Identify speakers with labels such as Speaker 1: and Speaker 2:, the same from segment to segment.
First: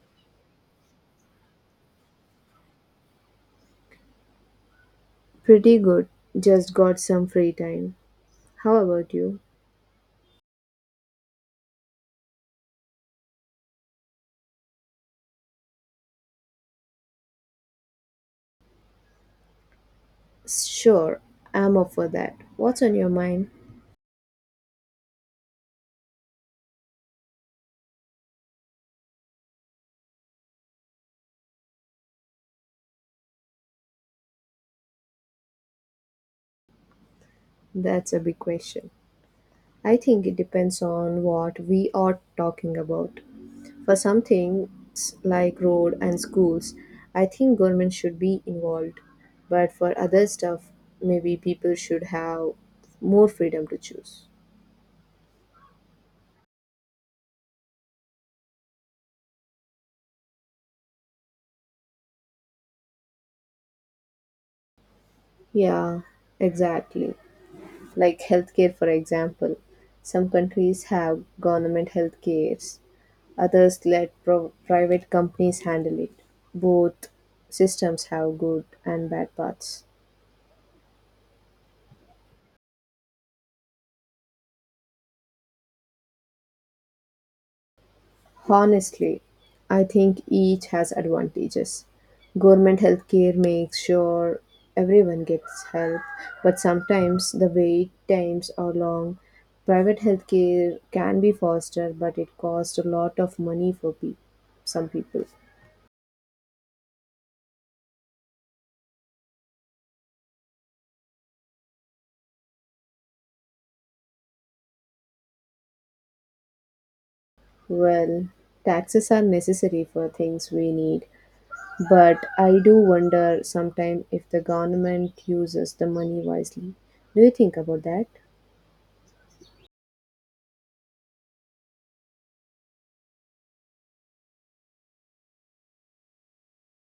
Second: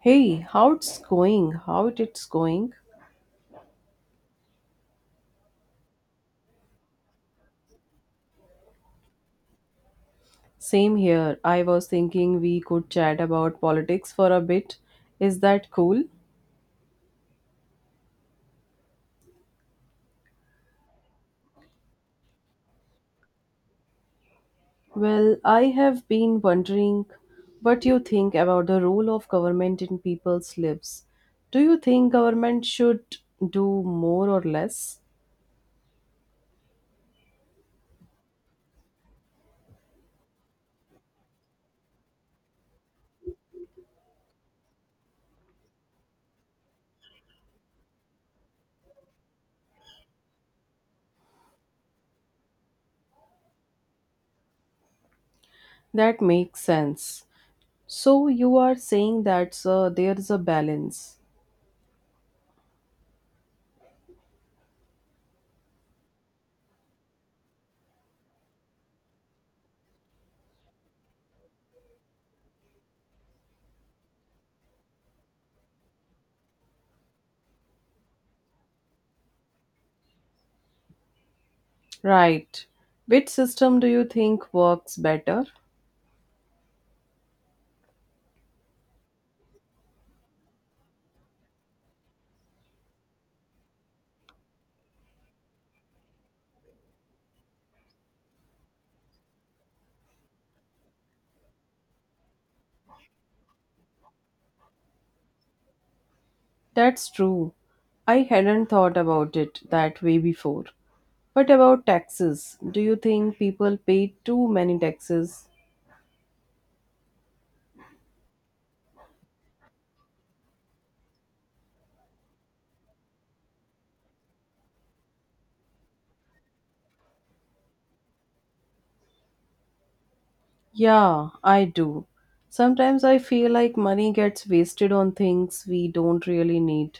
Speaker 1: Hey, how it's going?
Speaker 2: Pretty good. Just got some free time. How about you?
Speaker 1: Same here. I was thinking we could chat about politics for a bit. Is that cool?
Speaker 2: Sure, I'm up for that. What's on your mind?
Speaker 1: Well, I have been wondering what you think about the role of government in people's lives. Do you think government should do more or less?
Speaker 2: That's a big question. I think it depends on what we are talking about. For some things like road and schools, I think government should be involved. But for other stuff, maybe people should have more freedom to choose.
Speaker 1: That makes sense. So you are saying that there is a balance.
Speaker 2: Yeah, exactly. Like healthcare, for example. Some countries have government healthcare. Others let private companies handle it. Both systems have good and bad parts.
Speaker 1: Right. Which system do you think works better?
Speaker 2: Honestly, I think each has advantages. Government healthcare makes sure everyone gets help, but sometimes the wait times are long. Private healthcare can be faster, but it costs a lot of money for some people.
Speaker 1: That's true. I hadn't thought about it that way before. What about taxes? Do you think people pay too many taxes?
Speaker 2: Well, taxes are necessary for things we need, but I do wonder sometimes if the government uses the money wisely. Do you think about that?
Speaker 1: Yeah, I do. Sometimes I feel like money gets wasted on things we don't really need.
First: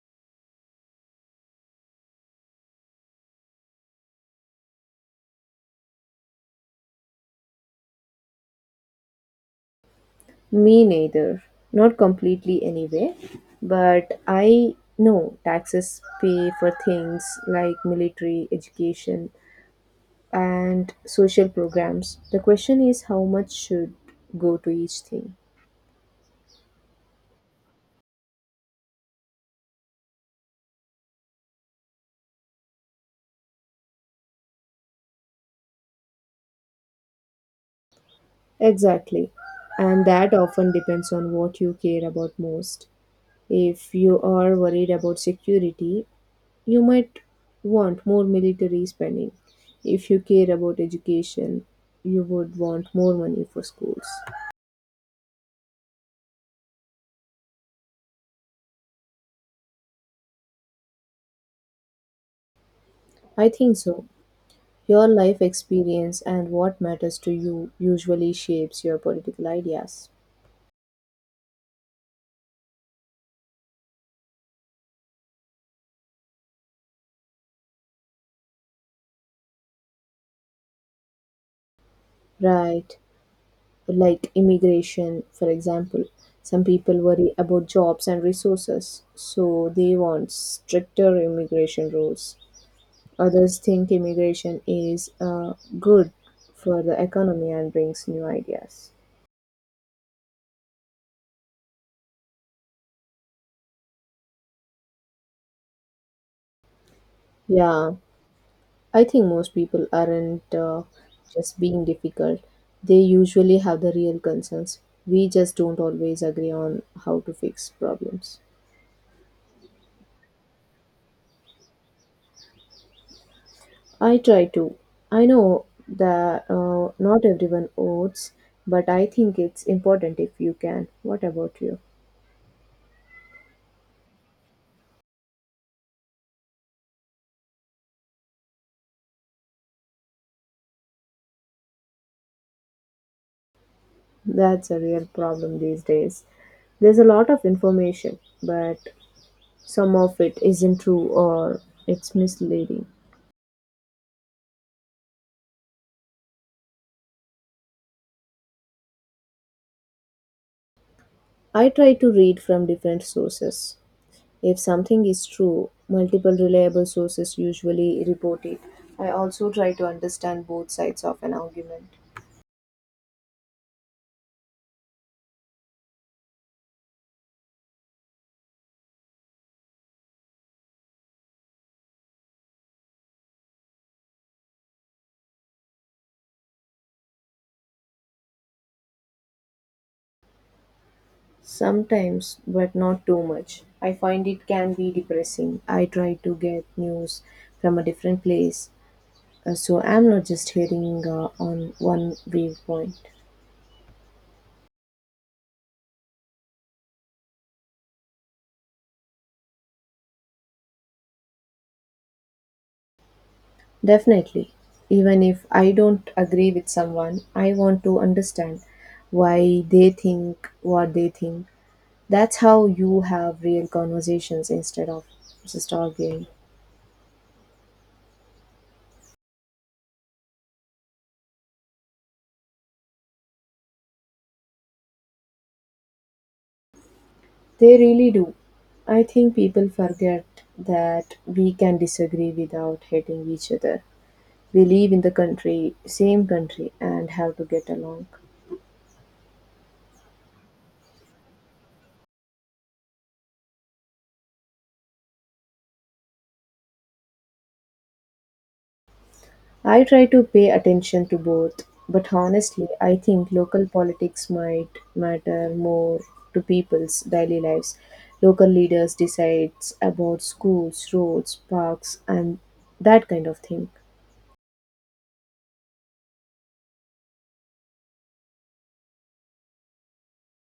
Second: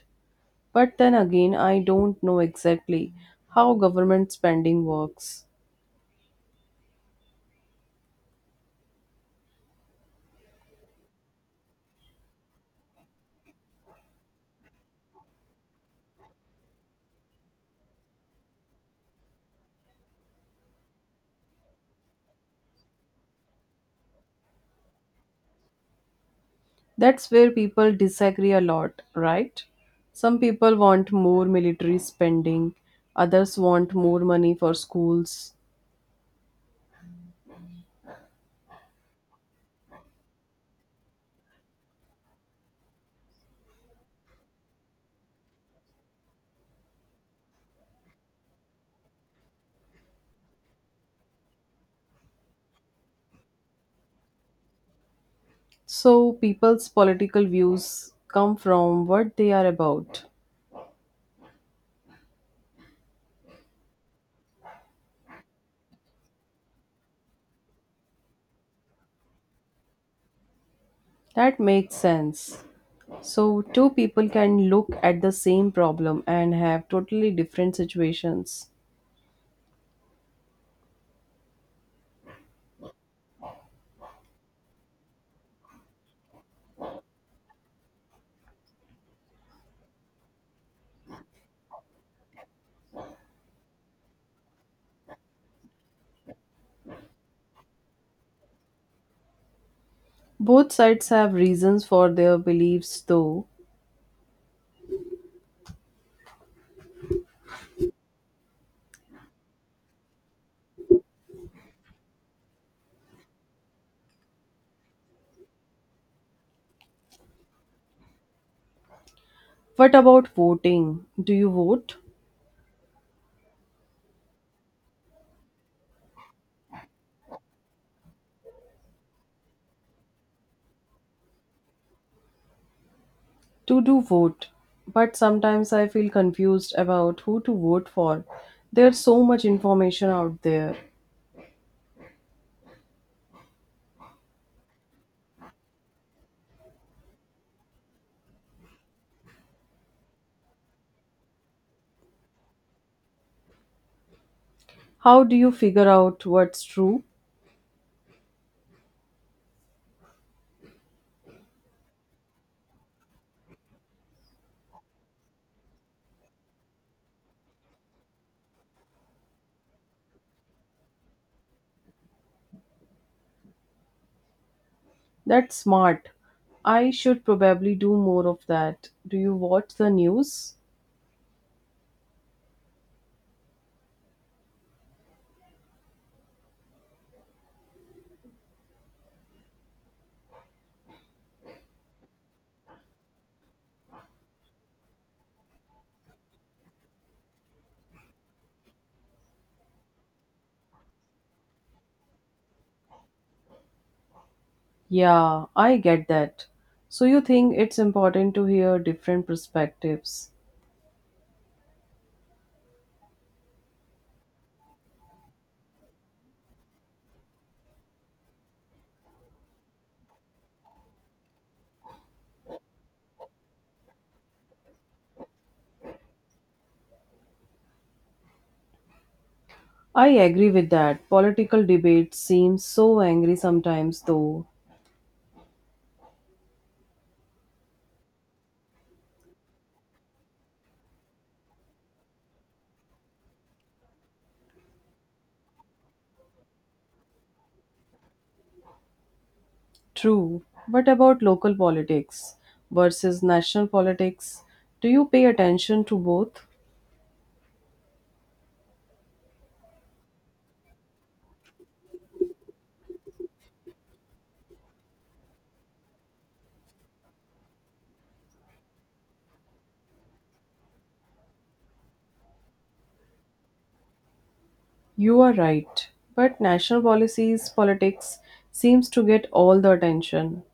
Speaker 1: But then again, I don't know exactly how government spending works.
Speaker 2: Me neither. Not completely anyway. But I know taxes pay for things like military, education, and social programs. The question is, how much should go to each thing?
Speaker 1: That's where people disagree a lot, right? Some people want more military spending, others want more money for schools.
Speaker 2: Exactly. And that often depends on what you care about most. If you are worried about security, you might want more military spending. If you care about education, you would want more money for schools.
Speaker 1: So people's political views come from what they are about.
Speaker 2: I think so. Your life experience and what matters to you usually shapes your political ideas.
Speaker 1: That makes sense. So two people can look at the same problem and have totally different situations.
Speaker 2: Right. Like immigration, for example. Some people worry about jobs and resources, so they want stricter immigration rules. Others think immigration is good for the economy and brings new ideas.
Speaker 1: Both sides have reasons for their beliefs though.
Speaker 2: Yeah, I think most people aren't just being difficult. They usually have the real concerns. We just don't always agree on how to fix problems.
Speaker 1: What about voting? Do you vote?
Speaker 2: I try to. I know that not everyone votes, but I think it's important if you can. What about you?
Speaker 1: To do vote. But sometimes I feel confused about who to vote for. There's so much information out there.
Speaker 2: That's a real problem these days. There's a lot of information, but some of it isn't true, or it's misleading.
Speaker 1: How do you figure out what's true?
Speaker 2: I try to read from different sources. If something is true, multiple reliable sources usually report it. I also try to understand both sides of an argument.
Speaker 1: That's smart. I should probably do more of that. Do you watch the news?
Speaker 2: Sometimes, but not too much. I find it can be depressing. I try to get news from a different place, so I'm not just hearing on one viewpoint.
Speaker 1: Yeah, I get that. So you think it's important to hear different perspectives.
Speaker 2: Definitely. Even if I don't agree with someone, I want to understand why they think what they think. That's how you have real conversations instead of just arguing.
Speaker 1: I agree with that. Political debates seem so angry sometimes though.
Speaker 2: They really do. I think people forget that we can disagree without hating each other. We live in the country, same country, and have to get along.
Speaker 1: True. But about local politics versus national politics, do you pay attention to both?
Speaker 2: I try to pay attention to both, but honestly, I think local politics might matter more to people's daily lives. Local leaders decides about schools, roads, parks, and that kind of thing.
Speaker 1: You are right. But national policies politics seems to get all the attention.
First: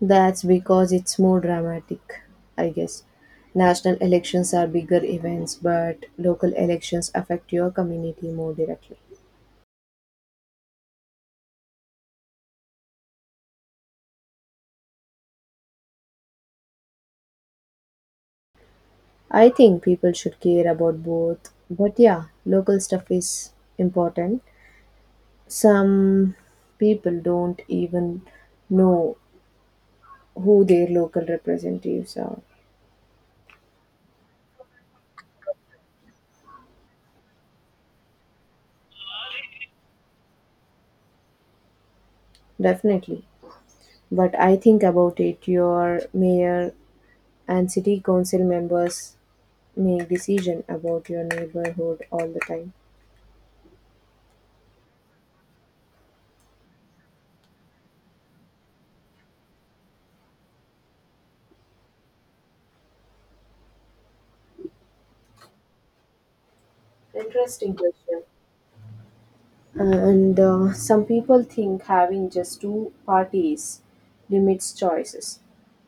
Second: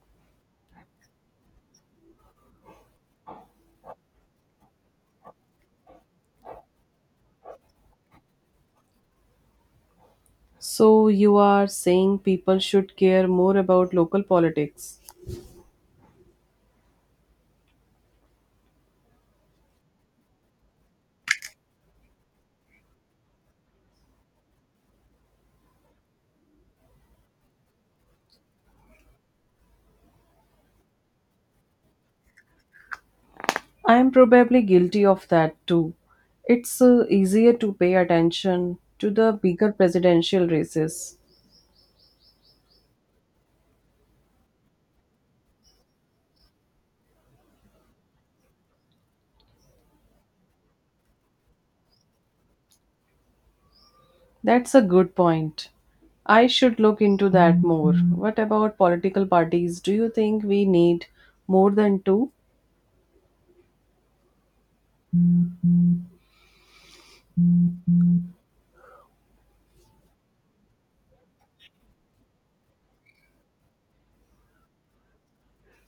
Speaker 2: That's because it's more dramatic, I guess. National elections are bigger events, but local elections affect your community more directly.
Speaker 1: So you are saying people should care more about local politics.
Speaker 2: I think people should care about both, but yeah, local stuff is important. Some people don't even know who their local representatives are.
Speaker 1: I am probably guilty of that too. It's easier to pay attention to the bigger presidential races.
Speaker 2: Definitely. But I think about it, your mayor and city council members make decision about your neighborhood all the time.
Speaker 1: That's a good point. I should look into that more. What about political parties? Do you think we need more than two?
Speaker 2: Interesting question. And Some people think having just two parties limits choices.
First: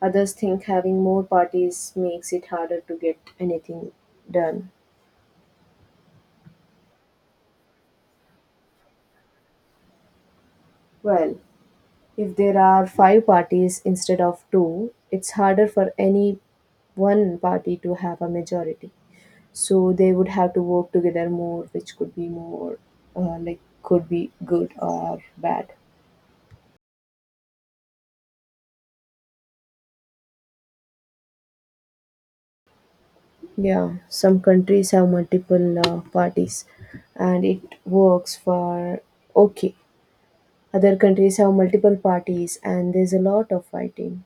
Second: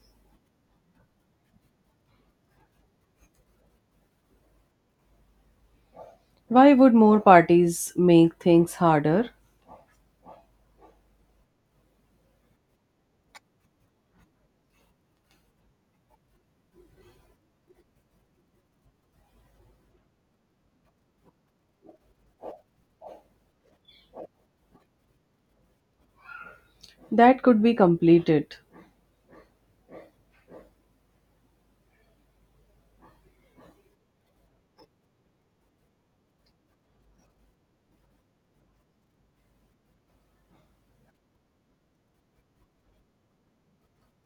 Speaker 2: Others think having more parties makes it harder to get anything done.
Speaker 1: Why would more parties make things harder?
Speaker 2: Well, if there are five parties instead of two, it's harder for any one party to have a majority, so they would have to work together more, which could be more like could be good or bad.
Speaker 1: That could be completed.
Speaker 2: Yeah, some countries have multiple parties, and it works for okay. Other countries have multiple parties and there's a lot of fighting.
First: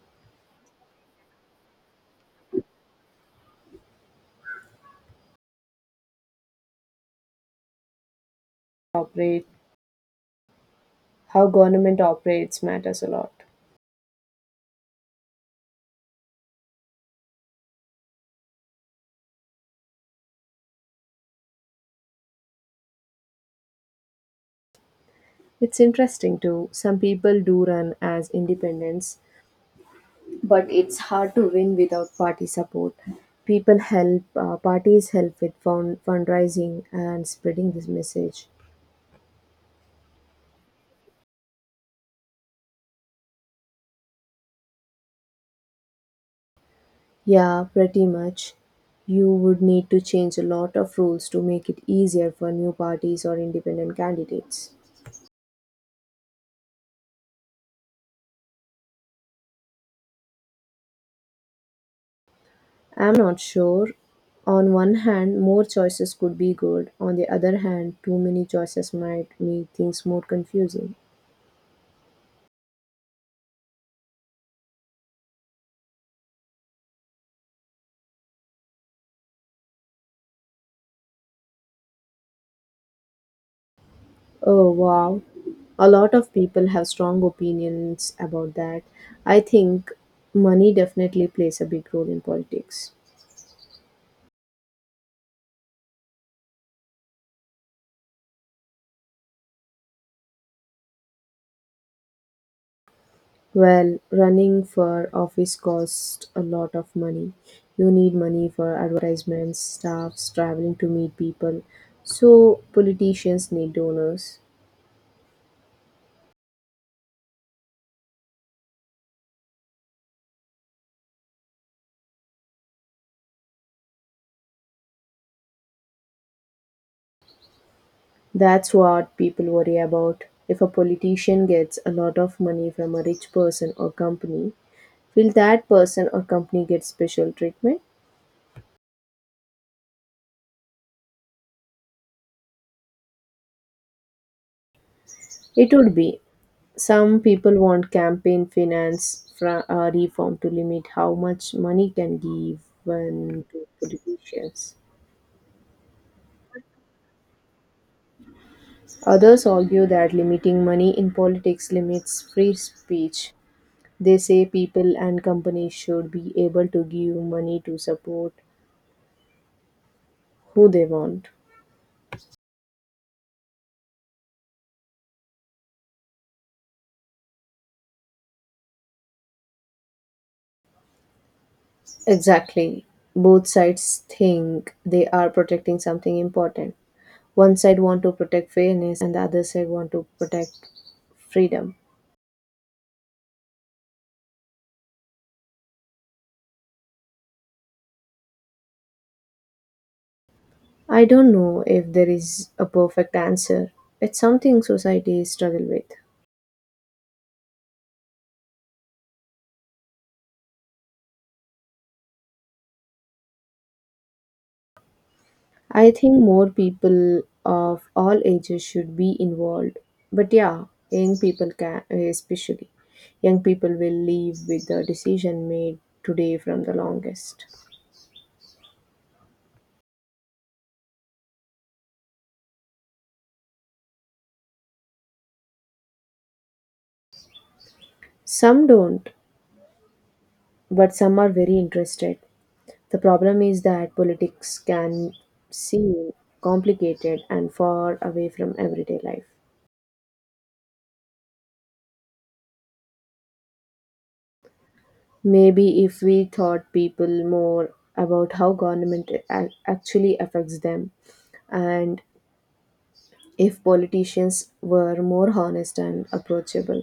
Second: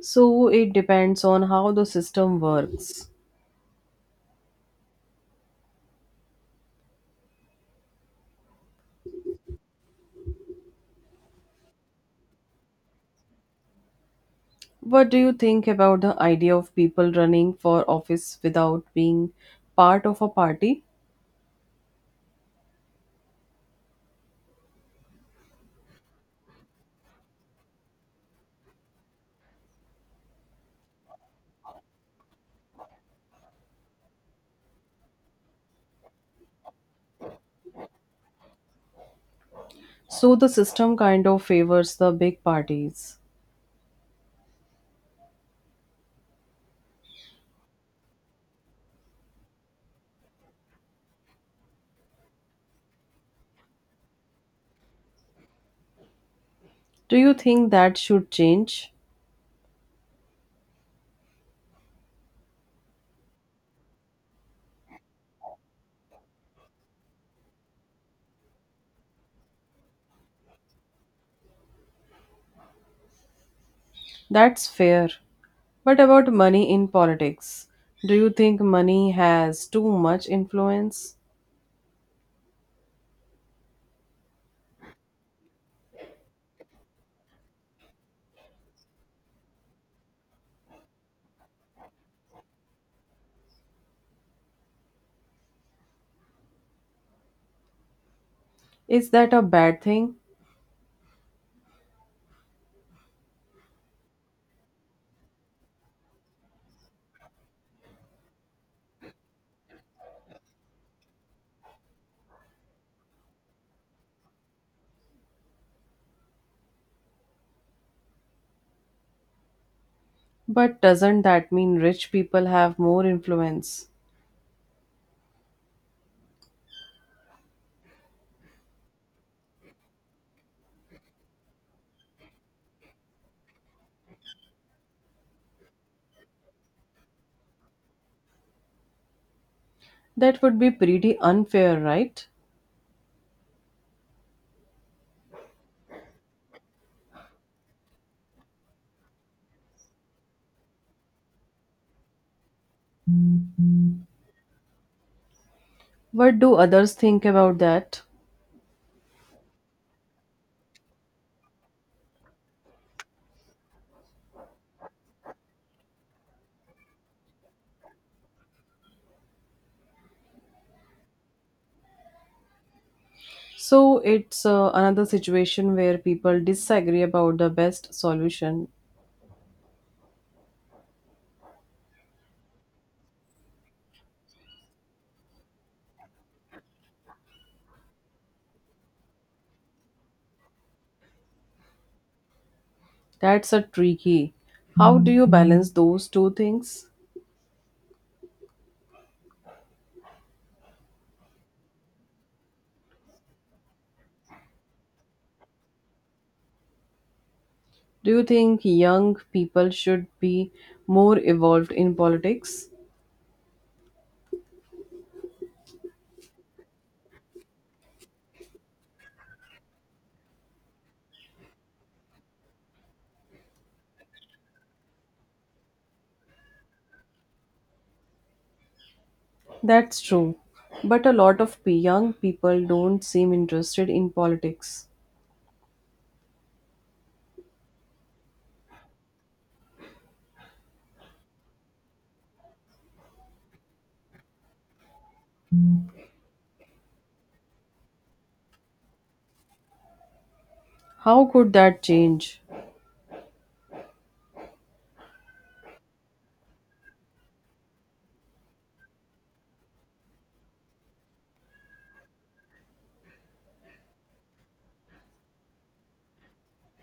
Speaker 1: So it depends on how the system works.
Speaker 2: Operate how government operates matters a lot.
Speaker 1: What do you think about the idea of people running for office without being part of a party?
Speaker 2: It's interesting too. Some people do run as independents, but it's hard to win without party support. People help, parties help with fundraising and spreading this message.
Speaker 1: So the system kind of favors the big parties.
Speaker 2: Yeah, pretty much. You would need to change a lot of rules to make it easier for new parties or independent candidates.
Speaker 1: Do you think that should change?
Speaker 2: I'm not sure. On one hand, more choices could be good. On the other hand, too many choices might make things more confusing.
Speaker 1: That's fair. What about money in politics? Do you think money has too much influence?
Speaker 2: Oh, wow. A lot of people have strong opinions about that. I think money definitely plays a big role in politics.
Speaker 1: Is that a bad thing?
Speaker 2: Well, running for office costs a lot of money. You need money for advertisements, staffs, traveling to meet people. So, politicians need donors.
Speaker 1: But doesn't that mean rich people have more influence?
Speaker 2: That's what people worry about. If a politician gets a lot of money from a rich person or company, will that person or company get special treatment?
Speaker 1: That would be pretty unfair, right?
Speaker 2: It would be. Some people want campaign finance reform to limit how much money can be given to politicians.
Speaker 1: What do others think about that?
Speaker 2: Others argue that limiting money in politics limits free speech. They say people and companies should be able to give money to support who they want.
Speaker 1: So it's another situation where people disagree about the best solution.
Speaker 2: Exactly. Both sides think they are protecting something important. One side want to protect fairness and the other side want to protect freedom.
Speaker 1: That's a tricky. How do you balance those two things?
Speaker 2: I don't know if there is a perfect answer. It's something society struggle with.
Speaker 1: Do you think young people should be more evolved in politics?
Speaker 2: I think more people of all ages should be involved. But yeah, young people can, especially young people will leave with the decision made today from the longest.
Speaker 1: That's true. But a lot of young people don't seem interested in politics.
Speaker 2: Some don't, but some are very interested. The problem is that politics can seem complicated and far away from everyday life.
Speaker 1: How could that change?
Speaker 2: Maybe if we taught people more about how government actually affects them, and if politicians were more honest and approachable.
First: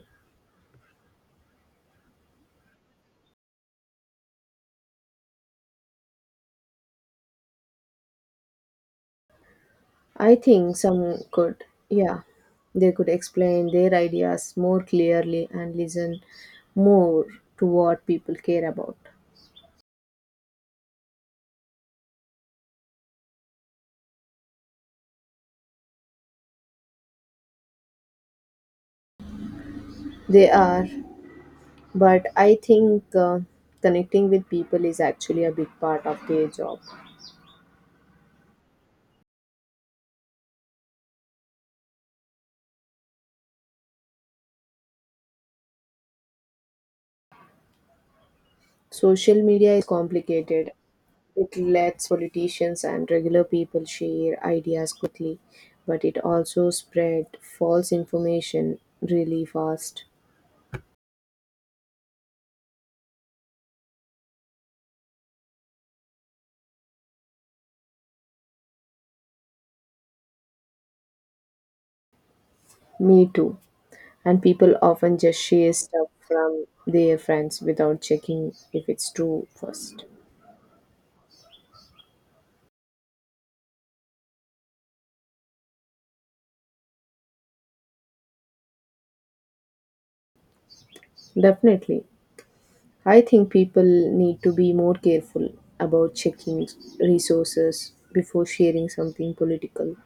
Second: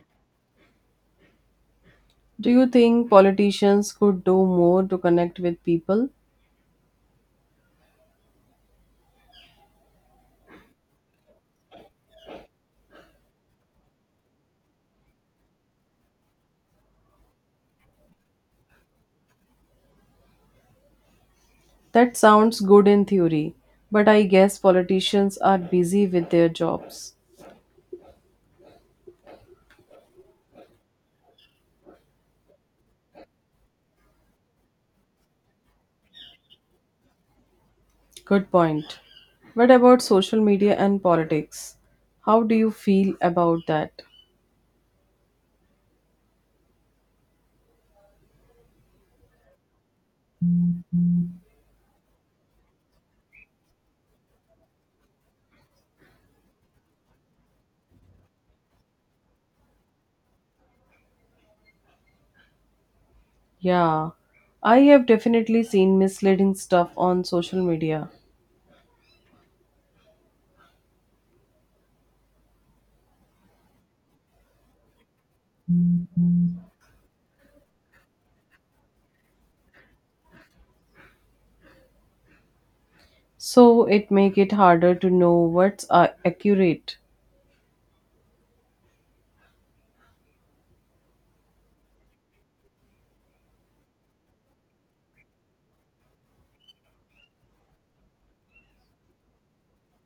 Speaker 1: Do you think politicians could do more to connect with people?
Speaker 2: I think some could, yeah, they could explain their ideas more clearly and listen more to what people care about.
Speaker 1: That sounds good in theory, but I guess politicians are busy with their jobs.
Speaker 2: They are, but I think connecting with people is actually a big part of their job.
Speaker 1: Good point. What about social media and politics? How do you feel about that?
Speaker 2: Social media is complicated. It lets politicians and regular people share ideas quickly, but it also spread false information really fast.
Speaker 1: Yeah, I have definitely seen misleading stuff on social media.
Speaker 2: Me too. And people often just share stuff from their friends without checking if it's true first.
Speaker 1: So it make it harder to know what's accurate.
Speaker 2: Definitely. I think people need to be more careful about checking resources before sharing something political.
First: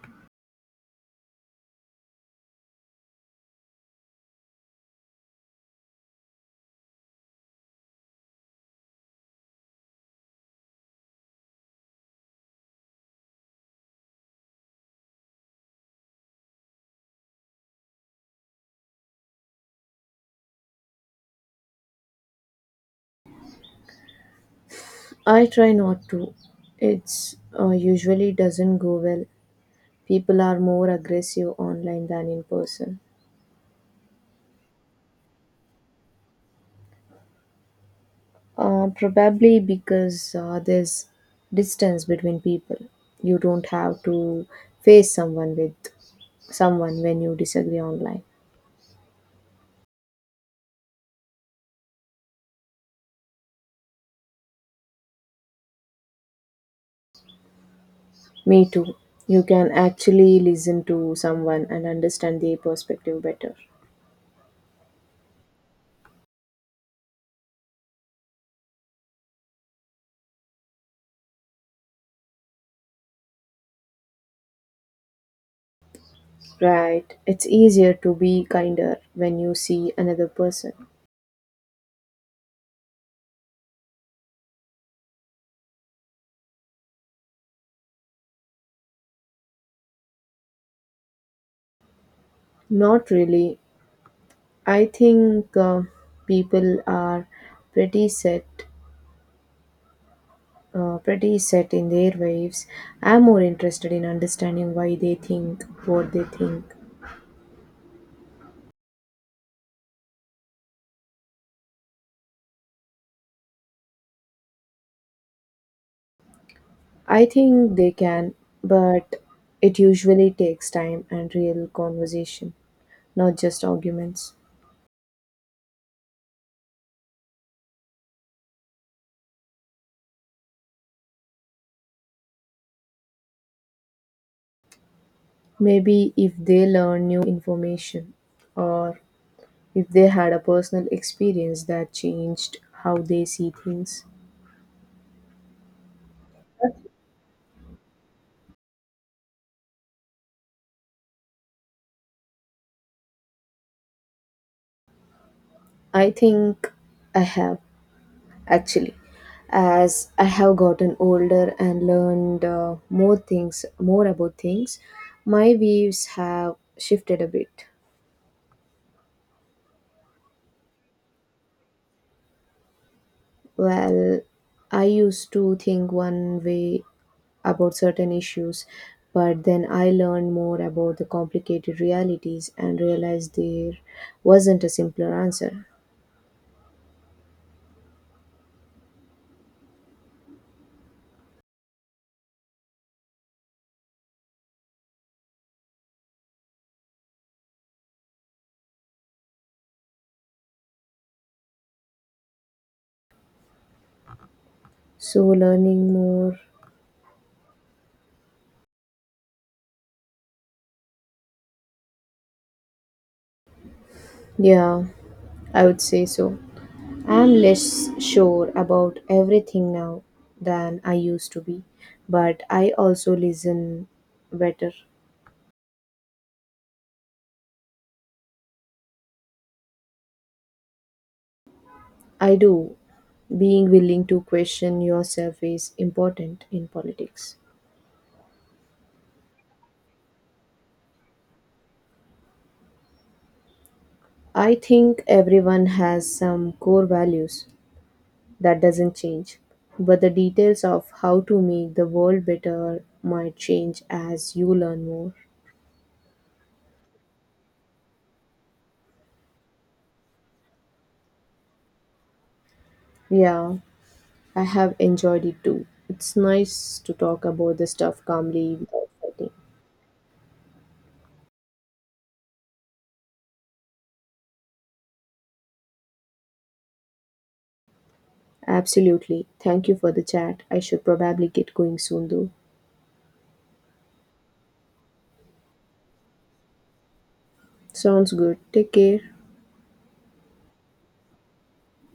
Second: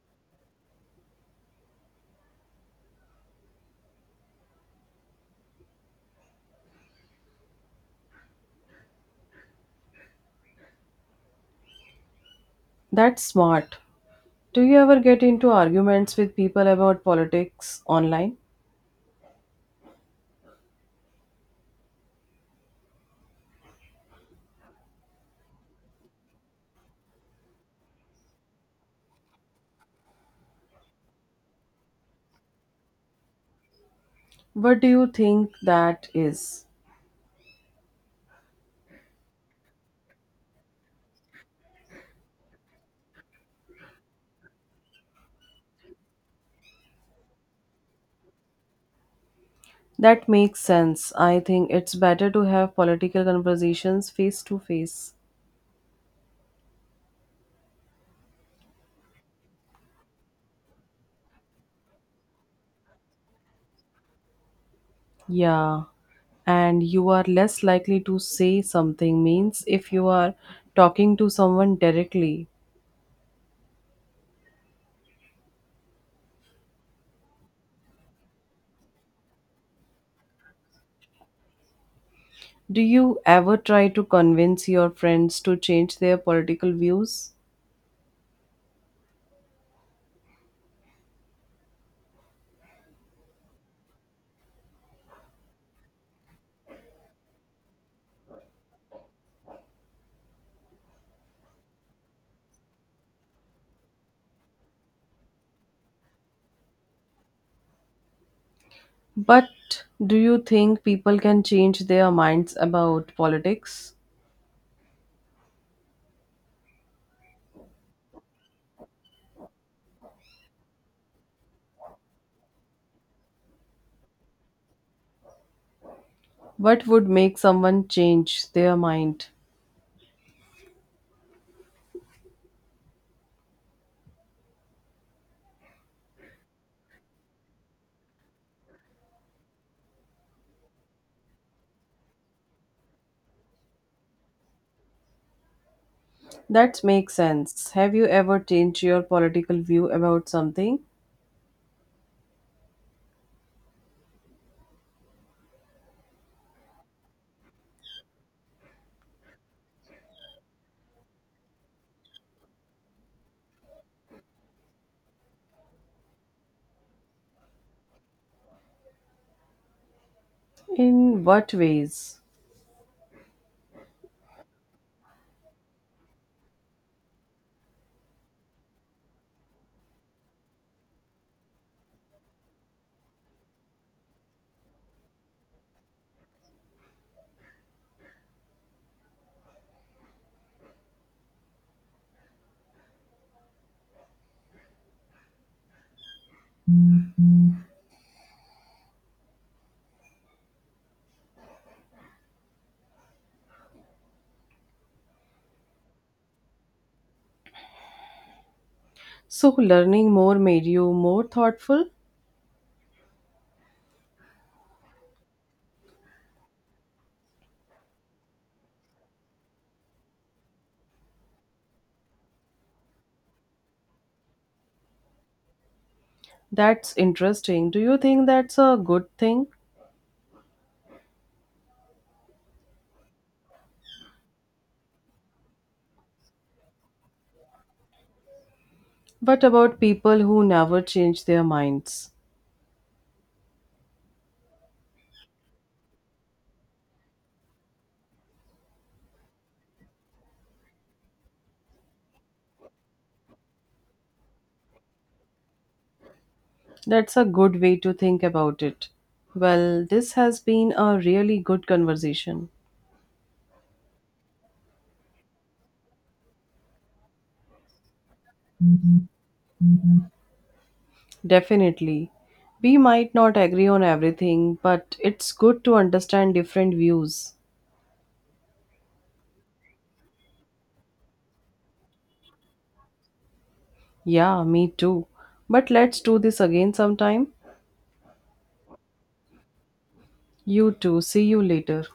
Speaker 1: That's smart. Do you ever get into arguments with people about politics online?
Speaker 2: I try not to. It's usually doesn't go well. People are more aggressive online than in person.
Speaker 1: What do you think that is?
Speaker 2: Probably because there's distance between people. You don't have to face someone with someone when you disagree online.
Speaker 1: That makes sense. I think it's better to have political conversations face to face.
Speaker 2: Me too. You can actually listen to someone and understand their perspective better.
Speaker 1: Yeah. And you are less likely to say something means if you are talking to someone directly.
Speaker 2: Right. It's easier to be kinder when you see another person.
Speaker 1: Do you ever try to convince your friends to change their political views?
Speaker 2: Not really. I think people are pretty set pretty set in their ways. I'm more interested in understanding why they think what they think.
Speaker 1: But do you think people can change their minds about politics?
Speaker 2: I think they can, but it usually takes time and real conversation, not just arguments.
Speaker 1: What would make someone change their mind?
Speaker 2: Maybe if they learn new information, or if they had a personal experience that changed how they see things.
Speaker 1: That makes sense. Have you ever changed your political view about something?
Speaker 2: I think I have. Actually, as I have gotten older and learned more about things, my views have shifted a bit.
Speaker 1: In what ways?
Speaker 2: Well, I used to think one way about certain issues, but then I learned more about the complicated realities and realized there wasn't a simpler answer. So learning more.
Speaker 1: So, learning more made you more thoughtful?
Speaker 2: Yeah, I would say so. I'm less sure about everything now than I used to be, but I also listen better.
Speaker 1: That's interesting. Do you think that's a good thing?
Speaker 2: I do. Being willing to question yourself is important in politics.
Speaker 1: But about people who never change their minds?
Speaker 2: I think everyone has some core values that doesn't change, but the details of how to make the world better might change as you learn more.
Speaker 1: That's a good way to think about it. Well, this has been a really good conversation.
Speaker 2: Yeah, I have enjoyed it too. It's nice to talk about the stuff calmly without fighting.
Speaker 1: Definitely. We might not agree on everything, but it's good to understand different views.
Speaker 2: Absolutely. Thank you for the chat. I should probably get going soon though.
Speaker 1: Yeah, me too. But let's do this again sometime.
Speaker 2: Sounds good. Take care.
Speaker 1: You too. See you later.